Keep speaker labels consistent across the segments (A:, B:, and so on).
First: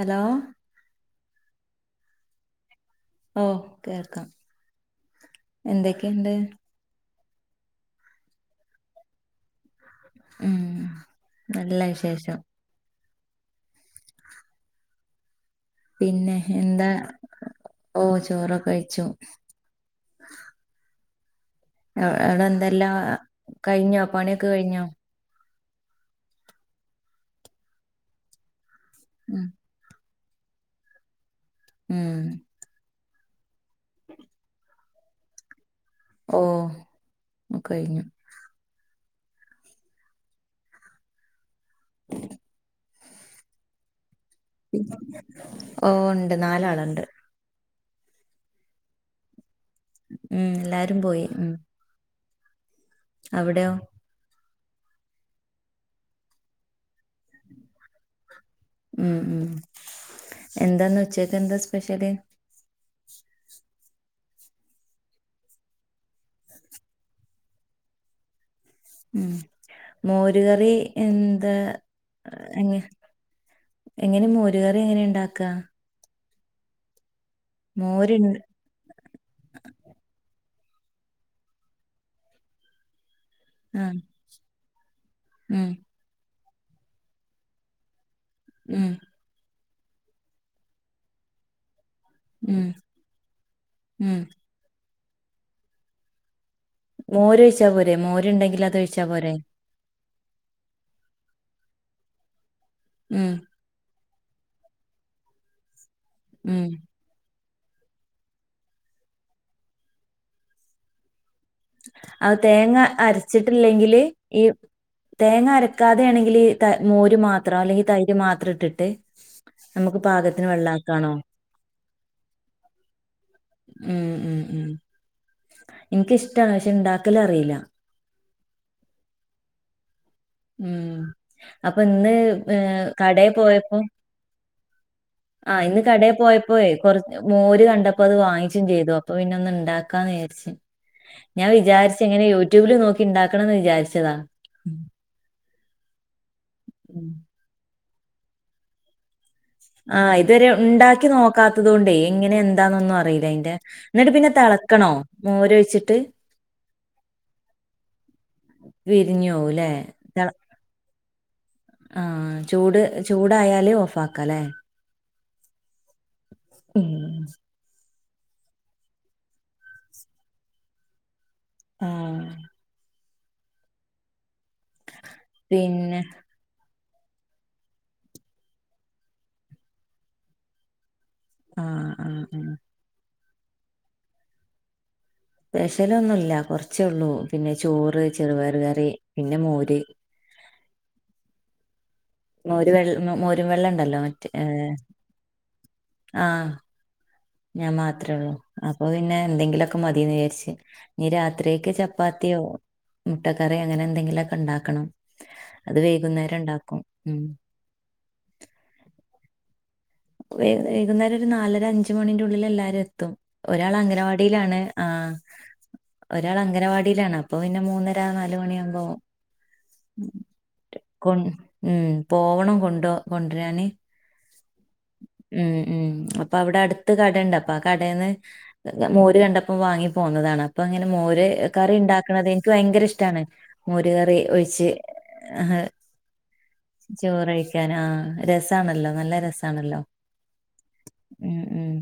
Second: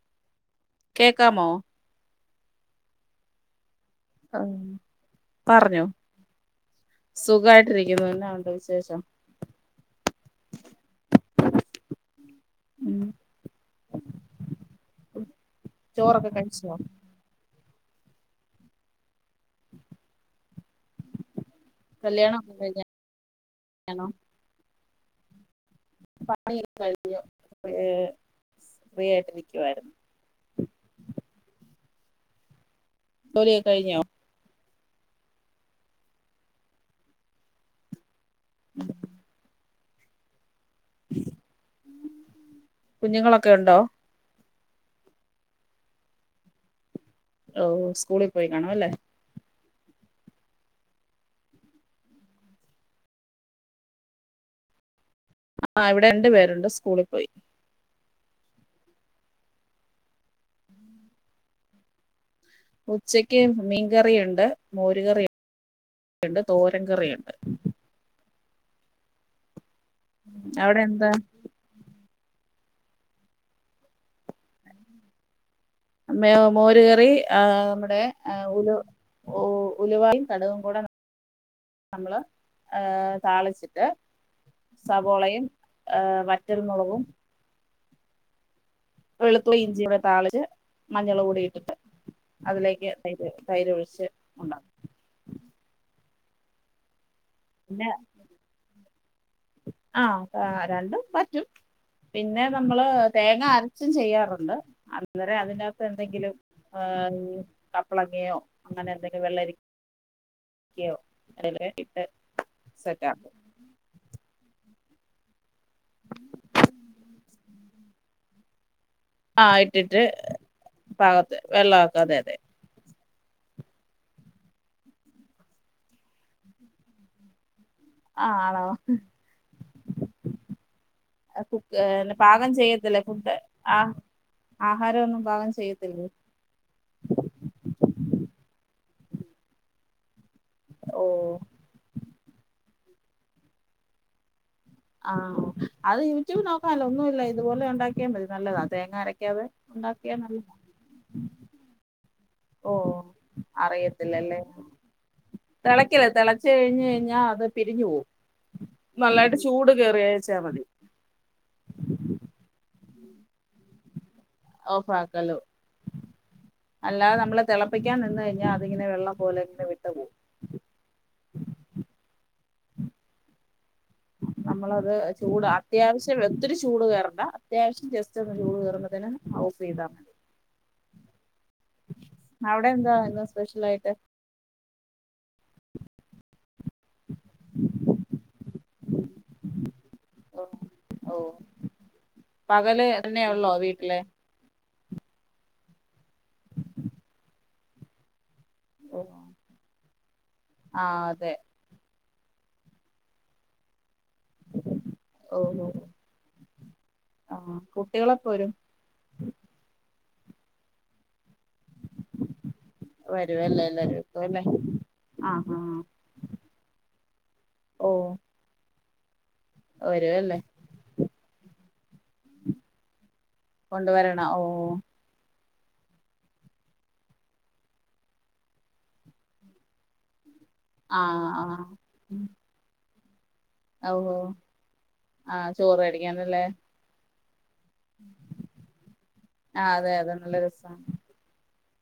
A: Hello
B: കേക്കാമോ?
A: ഓ കേൾക്കാം
B: പറഞ്ഞോ
A: ന്തൊക്കെണ്ട്.
B: സുഖായിട്ടിരിക്കുന്നു എന്നാ ഉണ്ട് വിശേഷം
A: ഉം നല്ല വിശേഷം
B: ഉം ചോറൊക്കെ
A: പിന്നെ
B: കഴിച്ചോ
A: എന്താ ഓ ചോറൊക്കെ കഴിച്ചു
B: കല്യാണം
A: അവ്ടെ
B: ഒക്കെ
A: എന്തെല്ലാം
B: കഴിഞ്ഞാണോ
A: കഴിഞ്ഞോ പണിയൊക്കെ കഴിഞ്ഞോ?
B: പണി ഒക്കെ കഴിഞ്ഞു
A: ഉം
B: ഫ്രീയായിട്ട്രിക്കുവായിരുന്നു.
A: ഉം
B: ലിയൊക്കെ കഴിഞ്ഞോ?
A: ഓ കഴിഞ്ഞു. [inaudible]
B: കുഞ്ഞുങ്ങളൊക്കെ ഉണ്ടോ?
A: ഓ ഉണ്ട് നാലാള്ണ്ട്.
B: ഓ സ്കൂളിൽ പോയി കാണും അല്ലേ
A: ഉം ല്ലാരും പോയി. അവടെയോ
B: ആഹ് ഇവിടെ രണ്ടു പേരുണ്ട് സ്കൂളി പോയി.
A: ഉം ഉം എന്താന്ന് ഉച്ചക്ക് എന്താ സ്പെഷ്യല്.
B: ഉച്ചക്ക് മീൻകറിയ്ണ്ട് മോര് കറിയുണ്ട് തോരൻകറിയുണ്ട്
A: ഉം മോരുകറി
B: അവിടെ എന്താ
A: എന്ത്‌ എ എങ്ങനെ മോര്കറി എങ്ങനെ ണ്ടാക്കാ
B: മ മോരുകറി ആ നമ്മടെ
A: മോര്
B: ഉലു ഓ ഉലുവായും കടുകും കൂടെ നമ്മള് ഏഹ്
A: ആ
B: താളിച്ചിട്ട് സവോളയും
A: ഉം
B: ഏ വറ്റൽമുളകും
A: ഉം
B: വെളുത്തുള്ളി ഇഞ്ചി ഒക്കെ താളിച്ച് മഞ്ഞൾ കൂടി ഇട്ടിട്ട്
A: ഉം
B: അതിലേക്ക് തൈര് തൈര് ഒഴിച്ച്
A: ഉം
B: ഉണ്ടാക്കും
A: മോരൊഴിച്ചാ
B: പിന്നെ
A: പോരേ മോര്ണ്ടെങ്കിൽ അതൊഴിച്ചാ പോരെ
B: ആഹ് രണ്ടും പറ്റും പിന്നെ നമ്മള്
A: ഉം
B: തേങ്ങര ച്ചും ചെയ്യാറുണ്ട് അരെ അതിനകത്ത് എന്തെങ്കിലും.
A: ഉം
B: കപ്പളങ്ങയോ അങ്ങനെ എന്തെങ്കിലും വെള്ളരിക്കയോ അല്ലല
A: അത് തേങ്ങ അരച്ചിട്ടില്ലെങ്കില് ഈ തേങ്ങ അരക്കാതെ ആണെങ്കിൽ മോര് മാത്രം അല്ലെങ്കിൽ തൈര് മാത്രം ഇട്ടിട്ട്.
B: ആഹ്
A: നമുക്ക്
B: ഇട്ടിട്ട്
A: പാകത്തിന് വെള്ളാക്കാണോ
B: പാകത്ത് വെള്ളമൊക്കെ അതെ അതെ
A: ഉം ഉം ഉം എനിക്കിഷ്ടമാണ് പക്ഷെ ണ്ടാക്കല് അറില്ല.
B: ആഹ് ആണാ
A: ഉം അപ്പൊ ഇന്ന്
B: കുക്ക്ന്ന പാകം
A: ഏഹ്
B: ചെയ്യത്തില്ലേ
A: കടയിൽ
B: ഫുഡ് ആഹ് ആഹാരോന്നും
A: ആഹ് ഇന്ന് കടയിൽ പോയപ്പോ കൊറച്ച് മോര് കണ്ടപ്പോ അത് വാങ്ങിച്ചും ചെയ്തു അപ്പൊ പിന്ന ഒന്ന് ഇണ്ടാക്ക. കാന്ന്
B: ഓഹ്
A: വിചാരിച്ഞാൻ വിചാരിച്ച എങ്ങനെ യൂട്യൂബില് നോക്കി ഉണ്ടാക്കണന്ന് വിചാരിച്ചതാ.
B: ആഹ് അത് യൂട്യൂബ് നോക്കാല്ലോ
A: ഉം
B: ഒന്നുല്ല ഇതുപോലെ ഉണ്ടാക്കിയാൽ മതി നല്ലതാ തേങ്ങ അരക്കാതെ. ഉണ്ടാക്കിയാ
A: ആഹ് ഇതുവരെ
B: നല്ലതാ
A: ഉണ്ടാക്കി നോക്കാത്തതോണ്ടേ. ഇങ്ങനെ എന്താന്നൊന്നും
B: ഓഹ്
A: അറിയില്ല അതിന്റെ എന്നിട്ട് പിന്നെ
B: അറിയത്തില്ലല്ലേ
A: തിളക്കണോ മോര് ഒഴിച്ചിട്ട്.
B: തിളക്കില്ല തിളച്ച് കഴിഞ്ഞ് കഴിഞ്ഞാ അത് പിരിഞ്ഞു പോവും നല്ലായിട്ട് ചൂട്
A: തെള
B: കയറിയയച്ചാൽ മതി.
A: ആഹ് ചൂട് ചൂടായാലേ ഓഫ് ആക്കാംല്ലേ.
B: ഓഫാക്കല്ലോ
A: ഉം
B: അല്ലാതെ നമ്മളെ തിളപ്പി കാൻനിന്ന് കഴിഞ്ഞാൽ അതിങ്ങനെള്ളം പോലെ ഇങ്ങെ വിട്ട പോവും.
A: ആഹ്
B: നമ്മളത് ചൂട്
A: പിന്നെ
B: അത്യാവശ്യം വ ഒത്തിരി ചൂട് കയറണ്ട അത്യാവശ്യം ജസ്റ്റ് ഒന്ന് ചൂട് കയറുന്നതിന് ഓഫ് ചെയ്താൽ മതി.
A: ആഹ് ആഹ് ആഹ്
B: അവിടെന്തായിന്നു സ്പെഷ്യൽ ആായിട്ട്.
A: പെശലൊന്നുമില്ല കുറച്ചള്ളൂ പിന്നെ ചോറ് ചെറുപയർ കറി പിന്നെ മോര്.
B: ഓഹ് ഓഹ്
A: മോര്
B: പകല്
A: വെള്ള മോരും
B: തന്നെയുള്ളോ
A: വെള്ളംണ്ടല്ലോ
B: വീട്ടില്
A: മറ്റേ ആഹ് ഞാൻ മാത്രേള്ളൂ അപ്പൊ
B: ഓഹ്
A: പിന്നെ എന്തെങ്കിലുമൊക്കെ മതിന്ന് വിചാരിച്ച്
B: ആഹ്
A: ഇ
B: അതെ
A: രാത്രി. ചപ്പാത്തിയോ മുട്ടക്കറിയോ അങ്ങനെ എന്തെങ്കിലും ഒക്കെ ഉണ്ടക്കണം
B: ഓഹ് ഓഹ്
A: അത് വൈകുന്നേരം ഉണ്ടാക്കും ഉം
B: കുട്ടികളെപ്പോവരും
A: വ വൈകുന്നേരം ഒരു നാലര അഞ്ച ' മണിന്റെ ഉള്ളിൽ എല്ലാവാരും എതു തും
B: വരുവല്ലേ
A: ഒരാൾ
B: എല്ലാരും ഇപ്പ അല്ലേ
A: അംഗനവാടിയിലാണ് ആഹ് ഒരാൾ അംഗനവാടിയിലാണ് അപ്പൊ പിന്നെ
B: ഓ
A: മൂന്നര നാല് മണിയാകുമ്പോ.
B: വരുവല്ലേ
A: കൊ ഉം പോവണം കൊണ്ട കൊണ്ട്രാന്
B: ന്നഓഹ്
A: ഉം ഉം അപ്പൊ അവിടെ അടുത്ത് കട ഉണ്ട് അപ്പൊ ആ കടേന്ന്. മോര് കണ്ടപ്പോം വാങ്ങി പോുന്നതാണ് അപ്പ അങ്ങനെ മോര്
B: ആഹ് ആഹ്
A: കറി ഉണ്ടാക്കണത് എനിക്ക് ഭയങ്കര ഇഷ്ടമാണ്.
B: ഓഹോ
A: മോരുകറി ഒഴിച്ച് ആഹ്
B: ചോറ് കഴിക്കാനല്ലേ
A: ചോറഴിക്കാൻ ആഹ് രസാണല്ലോ നല്ല.
B: ആഹ്
A: രസാണല്ലോ
B: അതെ അതെ നല്ല രസമാണ്.
A: ഉം ഉം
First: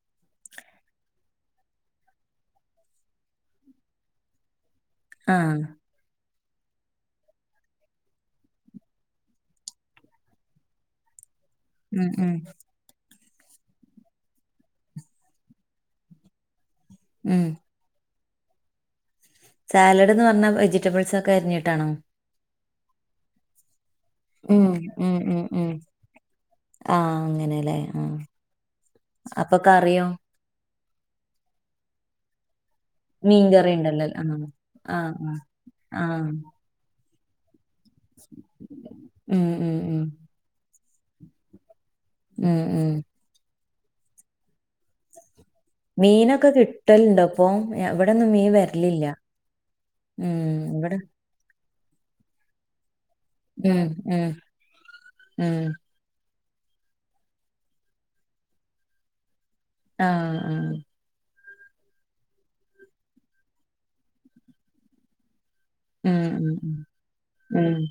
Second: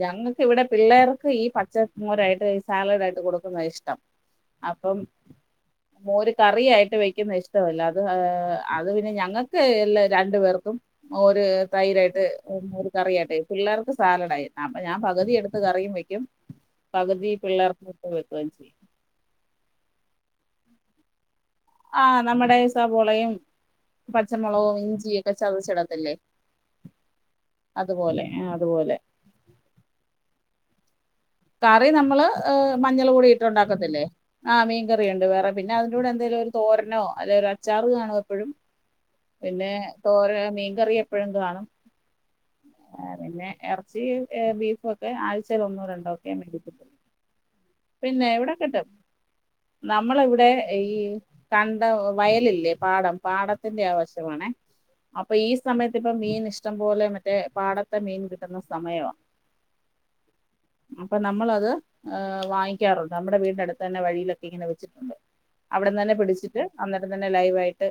B: ഞങ്ങൾക്ക് ഇവിടെ പിള്ളേർക്ക് ഈ പച്ചമോരായിട്ട് ഈ സാലഡ് ആയിട്ട് കൊടുക്കുന്നതാണ്ഇഷ്ടം. അപ്പം
A: ആഹ്
B: മോര് കറി ആയിട്ട് വയ്ക്കുന്ന ഇഷ്ടമല്ല അത് അത് പിന്നെ ഞങ്ങൾക്ക് എല്ല രണ്ടു പേർക്കും. ഓര്
A: ഉം
B: തൈരായിട്ട്
A: ഉം
B: ഒരു കറിയായിട്ട് പിള്ളേർക്ക് സാലഡായി അപ്പൊ ഞാൻ പകുതിയെടുത്ത് കറിയും വെക്കും. പകുതി
A: ഉം
B: പിള്ളേർക്ക് വെക്കും ചെയ്യും.
A: സാലഡ് എന്ന് പറഞ്ഞാ വെജിറ്റബിൾസ് ഒക്കെ അരിഞ്ഞിട്ടാണോ?
B: ആഹ് നമ്മുടെ സവോളയും
A: ഉം
B: പച്ചമുളകവും
A: ഉം
B: ഇഞ്ചിയൊക്കെ
A: ഉം ഉം
B: ചതച്ചിടത്തില്ലേ.
A: ആ
B: അതുപോലെ ആഹ് അതുപോലെ
A: അപ്പ കറിയോ?
B: കറി നമ്മള് ഏഹ് മഞ്ഞള് പൊടി ഇട്ട്
A: മീൻ കറി
B: ഒണ്ടാക്കത്തില്ലേ
A: ഉണ്ടല്ലോ
B: ആഹ്
A: ആ ആ
B: മീൻകറിയൊണ്ട് വേറെ പിന്നെ
A: ആ ആ
B: അതിൻ്റൂടെ എന്തേലും ഒരു തോരനോ അതെ ഒരാ ച്ചാറ് കാണും എപ്പഴും
A: ഉം
B: പിന്നെ
A: ഉം ഉം
B: തോരൻ, മീൻകറി എപ്പഴും കാണും
A: ഉം ഉം
B: പിന്നെ എർച്ചി ഏഹ് ബീഫും ഒക്കെ ആഴ്ച്ചേൽ ഒന്നോ രണ്ടോ ഒക്കെ
A: മീനൊക്കെ കിട്ടലുണ്ട് അപ്പൊ ഇവിടെ
B: പിന്നെ
A: ഒന്നും മീൻ
B: ഇവിട കിട്ടും.
A: വരലില്ല
B: നമ്മള ഇവിടെ ഈ കണ്ടം വയലില്ലേ പാടം
A: ഉം
B: പാടത്തിന്റെ
A: ഉം
B: ആവശമാണെ. അപ്പൊ ഈ
A: ഉം
B: സമയത്ത് ത്ത് ഇപ്പം മീൻ ഇഷ്ടം പോലെ മറ്റേ പാടത്തെ മീൻ കിട്ടുന്ന സമയാ
A: ആഹ് ആഹ്
B: അപ്പം നമ്മളത് ആഹ് വാങ്ങിക്കാറൊണ്ട്. അമ്മുടെ വീടിന്റെടുത്ത് തന്നെ വഴിയിലൊക്കെ ഇങ്ങനെ വെച്ചിട്ടൊണ്ട്. അവിടന്നന്നെ
A: ഉം ഉം
B: പിടിച്ചിട്ട്
A: ഉം
B: അന്നേരം തന്നെ
A: ഉം
B: ലൈവായിട്ട്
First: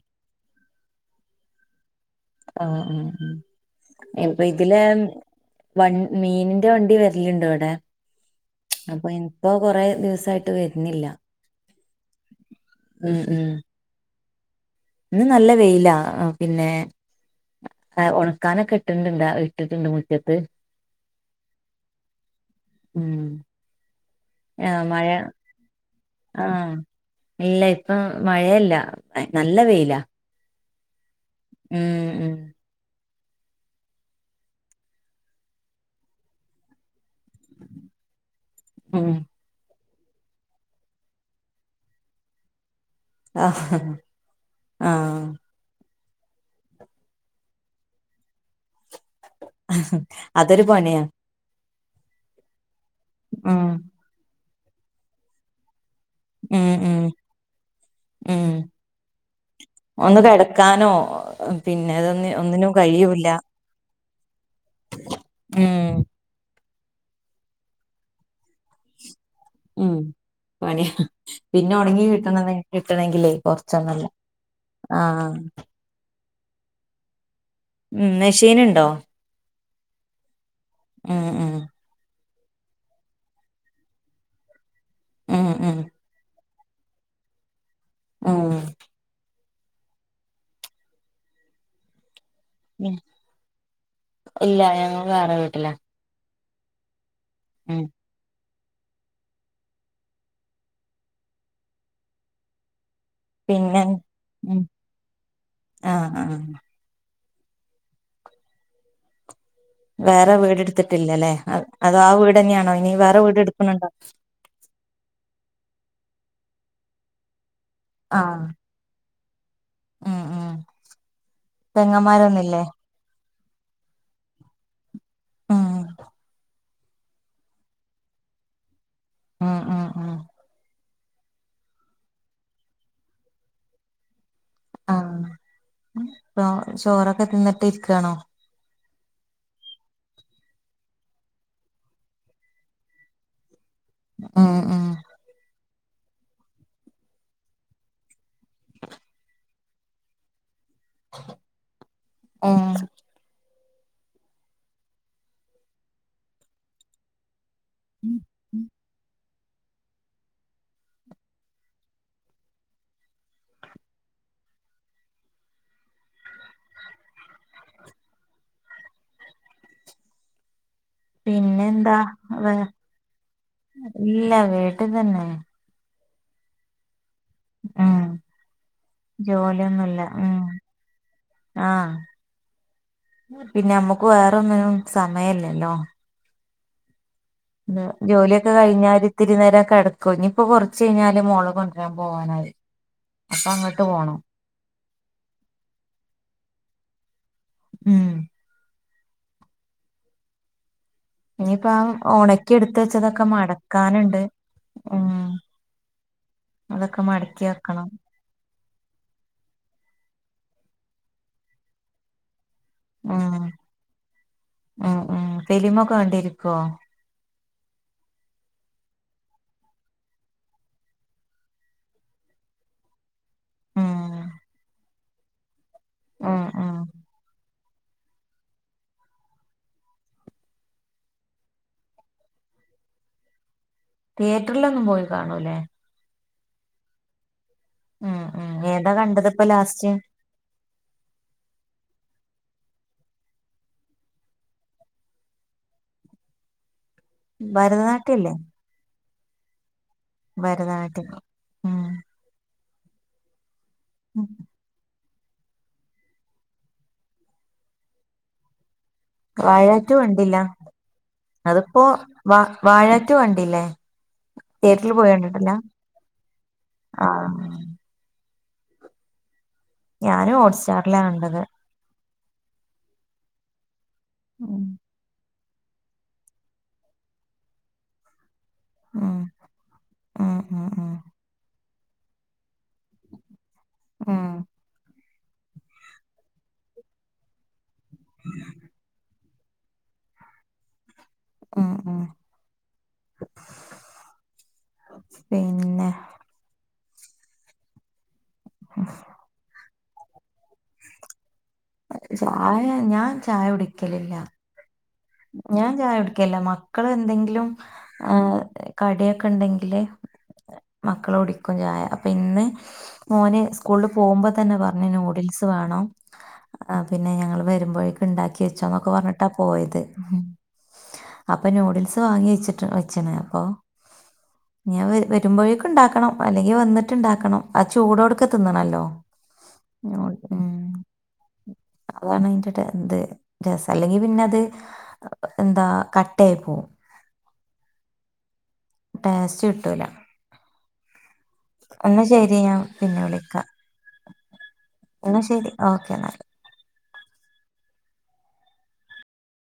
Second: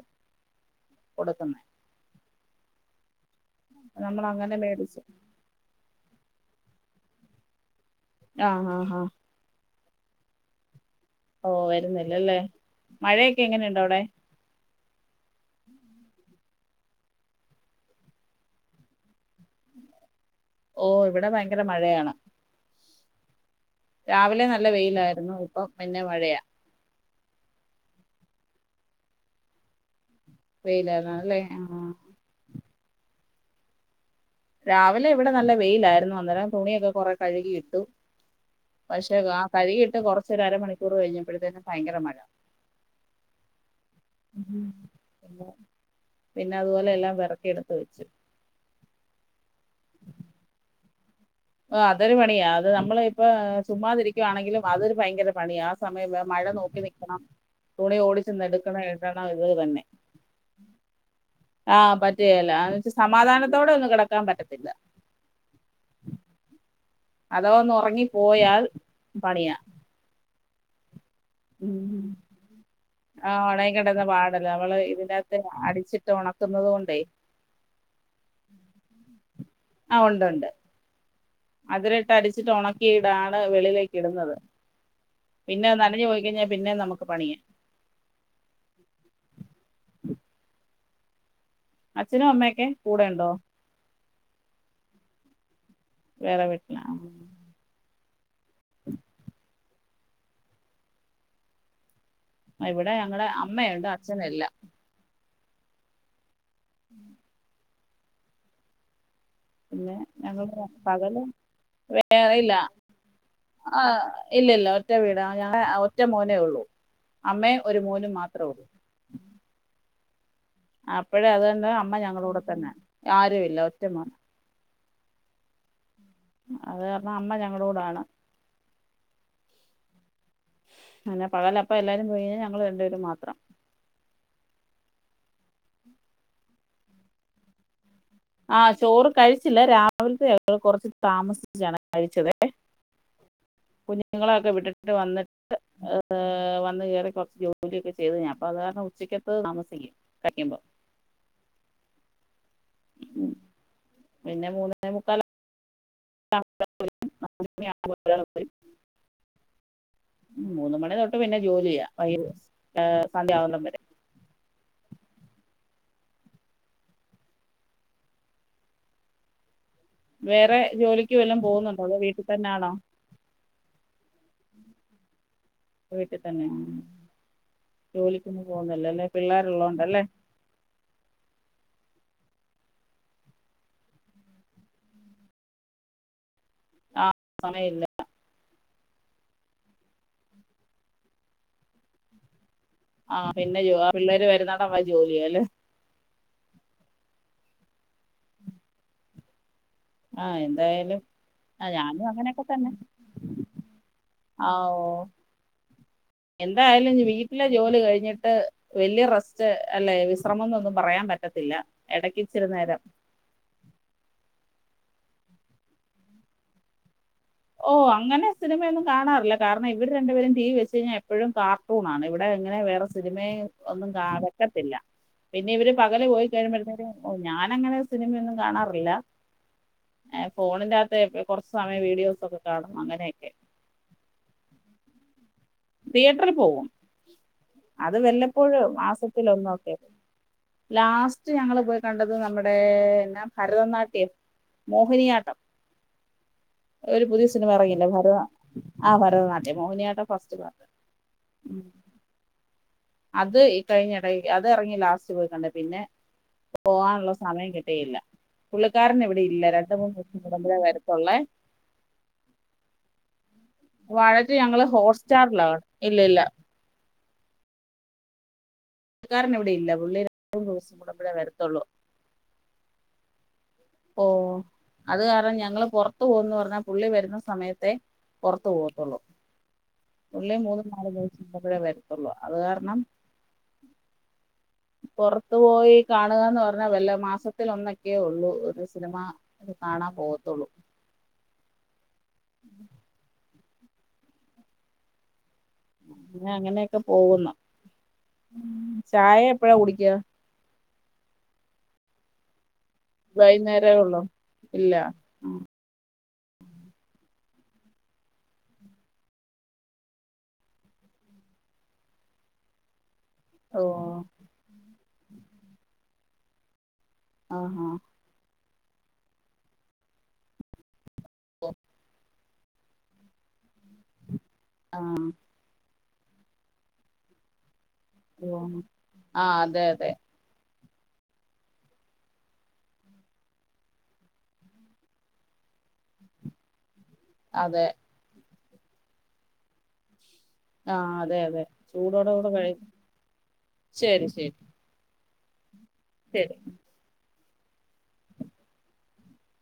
B: കൊട്ക്കുന്നേ
A: ആഹ് ആഹ് ഉം
B: നമ്മൾ
A: ഇപ്പ
B: അങ്ങനെ
A: ഇതിലേ
B: മേടിച്ചു
A: വൺ മീനിന്റെ വണ്ടി വര്ല്ണ്ട് ഇവടെ
B: ആഹ് ആഹ്
A: അപ്പൊ
B: ആഹ്
A: എൻ ഇപ്പൊ കൊറേ ദിവസായിട്ട് വര്ന്നില്ല.
B: ഓഹ് വരുന്നില്ലല്ലേ മഴയെക്കെ
A: ഉം
B: എങ്ങനെണ്ട് അവ്ടെ
A: ഇന്ന് നല്ല വെയിലാ ആഹ് പിന്നെ ആഹ് ഒണക്കാനൊക്കെ ഇട്ട്ണ്ടണ്ട് ഇട്ടിട്ടൊണ്ട് മുറ്റത്ത്
B: ഓ ഇവിടെ ഭയങ്കര മഴയാണ്
A: ഉം
B: രാവിലെ നല്ല
A: ആ, മഴ
B: വെയിലാര്ന്നു ഇപ്പ പിന്നെ മഴയാ
A: ആ ഇല്ല ഇപ്പം മഴയല്ല നല്ല വെയ്ലാ.
B: വെയിലാര്ന്നാ ല്ലേ
A: ഏഹ്
B: രാവിലെ ഇവടെ നല്ല വെയിലാര്ന്നു. അന്നേരം തുണിയൊക്ക കൊറേ കഴുകി ഇട്ടു
A: ഉം
B: പശേ കാ കഴ്കി ഇട്ട് കൊറച്ച് ഒരു അരമണിക്കൂറ് കഴിഞ്ഞപ്പോഴ്ത്തേന് ഭയങ്കര മഴ
A: ആ ആ
B: പിന്ന അതുപോലെ എല്ലാം പെറക്കിയെടുത്ത് വെച്ചു.
A: അതൊരു പണിയാ
B: ഓഹ് അതൊരു പണിയാ അത് നമ്മള് ഇപ്പ
A: ഉം
B: ചുമ്മാതിരിക്കാണെങ്കിലും അതൊരു ഭയങ്കര പണിയാ ആ സമയം വേം മഴ
A: ഉം
B: നോക്കി
A: ഉം
B: നിക്കണം. തുണി
A: ഉം
B: ഓടിച്ചെന്നെടുക്കണം ഇടണം ഇത് തന്നെ
A: ഒന്ന് കിടക്കാനോ പിന്നെ
B: ആഹ്
A: അതൊന്ന്
B: പറ്റുകേല്ല
A: ഒന്നിനും
B: [unintelligible] സമാധാനത്തോടെ ഒന്നും കെടക്കാൻ പറ്റത്തില്ല.
A: ഏഹ്
B: അധവാ ഒന്ന് ഒർങ്ങി പോയാൽ പണിയാ
A: ഉം പണ്യ പിന്നെ ഒണങ്ങി
B: ഉം
A: കിട്ടണന്ന് കിട്ടണെങ്കിലേ
B: ആഹ് ഉണങ്ങി
A: കൊർച്ചൊന്നു
B: കിടന്ന
A: അല്ല ആഹ്
B: ഇട്ട് ഒണക്കുന്നത് കൊണ്ടെ
A: ഉം മെഷീന് ണ്ടോ
B: ആഹ് ഒണ്ട് ഒണ്ട്
A: ഉം ഉം
B: അതിലിട്ടടിച്ചിട്ട് ഒണക്കിയിടാ ആണ് വെളീലേക്ക് ഇടുന്നത്.
A: ഉം
B: പിന്നെ
A: ഉം
B: നനഞ്ഞു പോയി കഴിഞ്ഞാ പിന്നെ നമുക്ക് പണിയാ
A: ആഹ്
B: അച്ഛനും അമ്മേക്കെ കൂടേണ്ടോ?
A: ഇല്ല ഞങ്ങൾ വേറ വീട്ടിലാ
B: വേറെ വീട്ടിലാ
A: ഉം
B: ഇവടെ ഞങ്ങടെ
A: പിന്നെ
B: അമ്മയൊണ്ട് അച്ഛനില്ല
A: ഉം ആഹ് ആഹ്
B: പിന്നെ
A: വേറെ
B: ഞങ്ങള് പകല്
A: വീടെടുത്തിട്ടില്ലല്ലേ അതോ ആ വീടെന്നെയാണോ ഇനി വേറെ വീടെടുക്കുന്നുണ്ടോ?
B: ഇല്ലല്ല ഒറ്റ വീട ഞ ഒറ്റ മോനേ ഉള്ളൂ അമ്മേ ഒരു മോനും മാത്ര
A: ആഹ്
B: ഉള്ളൂ.
A: ഉം ഉം
B: അപ്പഴാ അതുകൊണ്ട് അമ്മ ഞങ്ങളുടെ കൂടെ
A: പെങ്ങന്മാരൊന്നുല്ലേ
B: തന്നെയാണ് ആരുമില്ല ഒറ്റ മോന.
A: ആഹ്
B: അത് കാരണം അമ്മ ഞങ്ങളുടെ കൂടാണ്.
A: ആഹ് ആഹ് ആഹ്
B: പിന്നെ പകല് അപ്പ എല്ലാരും പോയി കഴിഞ്ഞാ ഞങ്ങള് രണ്ട് പേരും മാത്രം.
A: ആഹ് പ്പൊ ചോറൊക്കെ തിന്നിട്ട് ഇരിക്കയാണോ?
B: ആഹ് ചോറ് കഴിച്ചില്ല രാവിലത്തെ കൊറച്ച് താമസിച്ചാണ് കഴിച്ചതെ. ഒന് കുഞ്ഞുങ്ങളൊക്കെ വിട്ടിട്ട് വന്നിട്ട് വന്ന് കയറി കുറച്ച് ജോലിയൊക്കെ ചെയ്ത് ഞാൻ. അപ്പൊ അത് കാരണം ഉച്ചക്കത്ത് താമസിക്കും കഴിക്കുമ്പോ.
A: ഉം
B: ഉം പിന്നെ മുന്നേമുക്കാല് ആക്കു ബൊതെക്കും [unintelligible]
A: ഉം
B: [unintelligible] ഉം മൂന്ന് മണി തൊട്ട് പിന്നെ ജോലിയാ വൈക സന്ധ്യാവുനിടം വരെ. വേറെ ജോലി
A: പിന്നെ എന്താ ഇല്ല വീട്ടിൽ തന്നെ.
B: വീട്ടിൽ തന്നെ ജോലിക്കൊന്ന പോകുന്നല്ലേ അല്ല
A: ജോലിയൊന്നുല്ല
B: പിള്ളേരുള്ളതോണ്ടല്ലേ.
A: ഉം ആഹ് പിന്നെ നമ്മുക്ക് വേറൊന്നിനും സമയല്ലല്ലോ.
B: ആഹ്
A: [unintelligible] ജോലിയൊക്കെ കഴിഞ്ഞാല് ഇത്തിരി നേരം ക്കെടക്കൊ ഇനിയിപ്പോ കുറച്ച് കഴിഞ്ഞാല് മോളെ കൊണ്ടുവരാൻ പോകാനായി.
B: ആഹ് പിന്നെ ജൂ വേറെള്ളോര് വരുന്നെടം വരെ ജോലിയാ ല്ലേ
A: ഉം
B: ആഹ് എന്തായാലും.
A: ഇനിയിപ്പ
B: ഞാനും
A: ആ
B: അങ്ങനെയൊക്കെ
A: ഒണക്കി
B: തന്നെ
A: എടുത്ത് വെച്ചതൊക്കെ മടക്കാനുണ്ട്
B: ആ ഓ
A: ഉം
B: എന്തായാലും
A: അതൊക്കെ
B: നി വീട്ടിലെ
A: മടക്കി
B: ജോലി
A: വെക്കണം
B: കഴിഞ്ഞിട്ട്. ട്ട് വലിയ റെസ്റ്റ് അല്ലെ വിശ്രമം എന്നൊന്നും പറയാൻ പറ്റത്തില്ല എടക്കിച്ചിരിനേരം.
A: ആഹ് ആഹ് ആഹ് ഫിലിമൊക്കെ കണ്ടിരിക്കുവോ?
B: ഓ അങ്ങനെ സിനിമയൊന്നും കാണാറില്ല കാരണം ഇവിടെ രണ്ടുപേരും ടി വി വെച്ച് കഴിഞ്ഞാൽ എപ്പോഴും കാർട്ടൂൺ ആണ് ഇവിടെ അങ്ങനെ വേറെ. സിനിമ ഒന്നും
A: ഉം
B: വെക്കത്തില്ല പിന്നെ ഇവര് പകല് പോയി
A: ഉം
B: കഴിയുമ്പോഴേ
A: ഉം
B: ക്കും ഞാനങ്ങനെ. സിനിമയൊന്നും കാണാറില്ല ഫോണിന്റകത്ത് കുറച്ച് സമയം വീഡിയോസ്. ഒക്കെ കാണും അങ്ങനെയൊക്കെ.
A: തിയേറ്ററിലൊന്നും പോയി കാണൂല്ലേ?
B: തിയേറ്ററിൽ പോകും അത്
A: ഉം ഉം
B: വല്ലപ്പോഴും
A: ഏതാ കണ്ടത്
B: മാസത്തില്
A: ഇപ്പ
B: ഒന്നൊക്കെ.
A: ലാസ്റ്റ്
B: ലാസ്റ്റ് ഞങ്ങള് പോയി കണ്ടത് നമ്മുടെ എന്നാ ഭരതനാട്യം. മോഹിനിയാട്ടം. ഒരു പുതിയ സിനിമ ഇറങ്ങില്ലേ ഭരത
A: ഭരതനാട്യല്ലേ
B: ആ ഭരതനാട്യം മോഹിനിയാട്ടം ഫ
A: ഭരതനാട്യം. ഉം
B: അത്യ്കഴിഞ്ഞ എടയിൽ അത് ഇറങ്ങി ലാസ്റ്റ് ലാസ്റ്റ് പോയി കണ്ടെ പിന്നെ പോകാനുള്ള സമയം കിട്ടിയില്ല പുള്ളിക്കാരനിവിടെ.
A: വാഴ റ്റു കണ്ടില്ല അതിപ്പോ വാഴ റ്റു കണ്ടില്ലേ?
B: വാഴ റ്റു ഞങ്ങള്
A: തിയേറ്ററിൽ
B: ഹോട്ട്
A: പോയി
B: സ്റ്റാറിലാ
A: കണ്ടിട്ടില്ല
B: ക ഇല്ല ഇല്ല.
A: ആഹ്
B: പുള്ളിക്കാരൻ ഇവിടെ ഇല്ല പുള്ളി
A: ഞാനും
B: [unintelligible] ദിവസം
A: ഹോട്ട്സ്റ്റാറിലാ
B: കൂടുമ്പഴെ
A: കണ്ടത്
B: വരത്തൊള്ളൂ. ഓഹ്
A: ഉം
B: അത് കാരണം ഞങ്ങള് പൊർത്ത് പോകുന്ന് പറഞ്ഞാ പുള്ളി വര്ന്ന സമയത്തെ പൊർത്ത് പോവത്തൊള്ളൂ
A: ഉം
B: പുള്ളി
A: ഉം ഉം
B: മൂന്നും നാല്
A: ഉം
B: ദിവസം കൂടുമ്പളേ വരത്തൊള്ളൂ അത് കാരണം
A: ഉം
B: പൊർത്തുപോയി കാണുകാന്ന് പറഞ്ഞാ വല്ല മാസത്തിലൊന്നെക്കെ ഒള്ളൂ ഒരു സിനിമ കാണാൻ പോവത്തൊള്ളൂ
A: ഉം ഉം പിന്നെ
B: അ അങ്ങനെക്കെ പോകുന്നു ചായ എപ്പഴാ കുടിക്ക
A: ചായ ഞാൻ ചായ കുടിക്കലില്ല
B: ഇല്ലാ
A: ഞാൻ ചായ കുടിക്കലില്ല മക്കള് എന്തെങ്കിലും ആഹ് കടിക്കെണ്ടെങ്കില് മക്കള് കുടിക്കും ചായ അപ്പ ഇന്ന് മോന്
B: ഓ
A: സ്കൂളില് പോവുമ്പോതന്നെ പർഞ്ഞ് നൂഡിൽസ് വേണം ആ പിന്നെ ഞങ്ങള്
B: ആഹാ
A: വരുമ്പഴേക്ക്‌ ഇണ്ടാക്കി വെച്ചോന്നൊക്കെ പർഞ്ഞ്ട്ടാ പോയത് അപ്പ നൂഡിൽസ് വാങ്ങിവെച്ച്ട്ട് വെച്ച്ണ് അപ്പൊ ഞ്ഞിഅത്
B: ആഹ്
A: വരുമ്പോഴേക്ക്‌ണ്ടാക്കണം. അല്ലെങ്കി വന്ന്ട്ട്ണ്ടാക്കണം. ആ ചൂടോട്ക്കെ
B: ഓ
A: തിന്നണല്ലോ
B: ആ അതെ അതെ
A: നൂ ഉം അതാണയ്ന്റെ ട്ടെ ത് രസ അല്ലെങ്കി പിന്നെ അത് എഹ് എന്താ കട്ടയായി പോവും
B: അതെ
A: ടേസ്റ്റ് കിട്ടൂല
B: ആഹ് അതെ അതെ
A: ന്നാ
B: ചൂടോടെ കൂടെ
A: ശരി
B: കഴി
A: ഞാൻ പിന്നെ വിളിക്കാ
B: ശരി
A: ന്നാ ശരി ഓക്കെ എന്നാൽ
B: ശെരി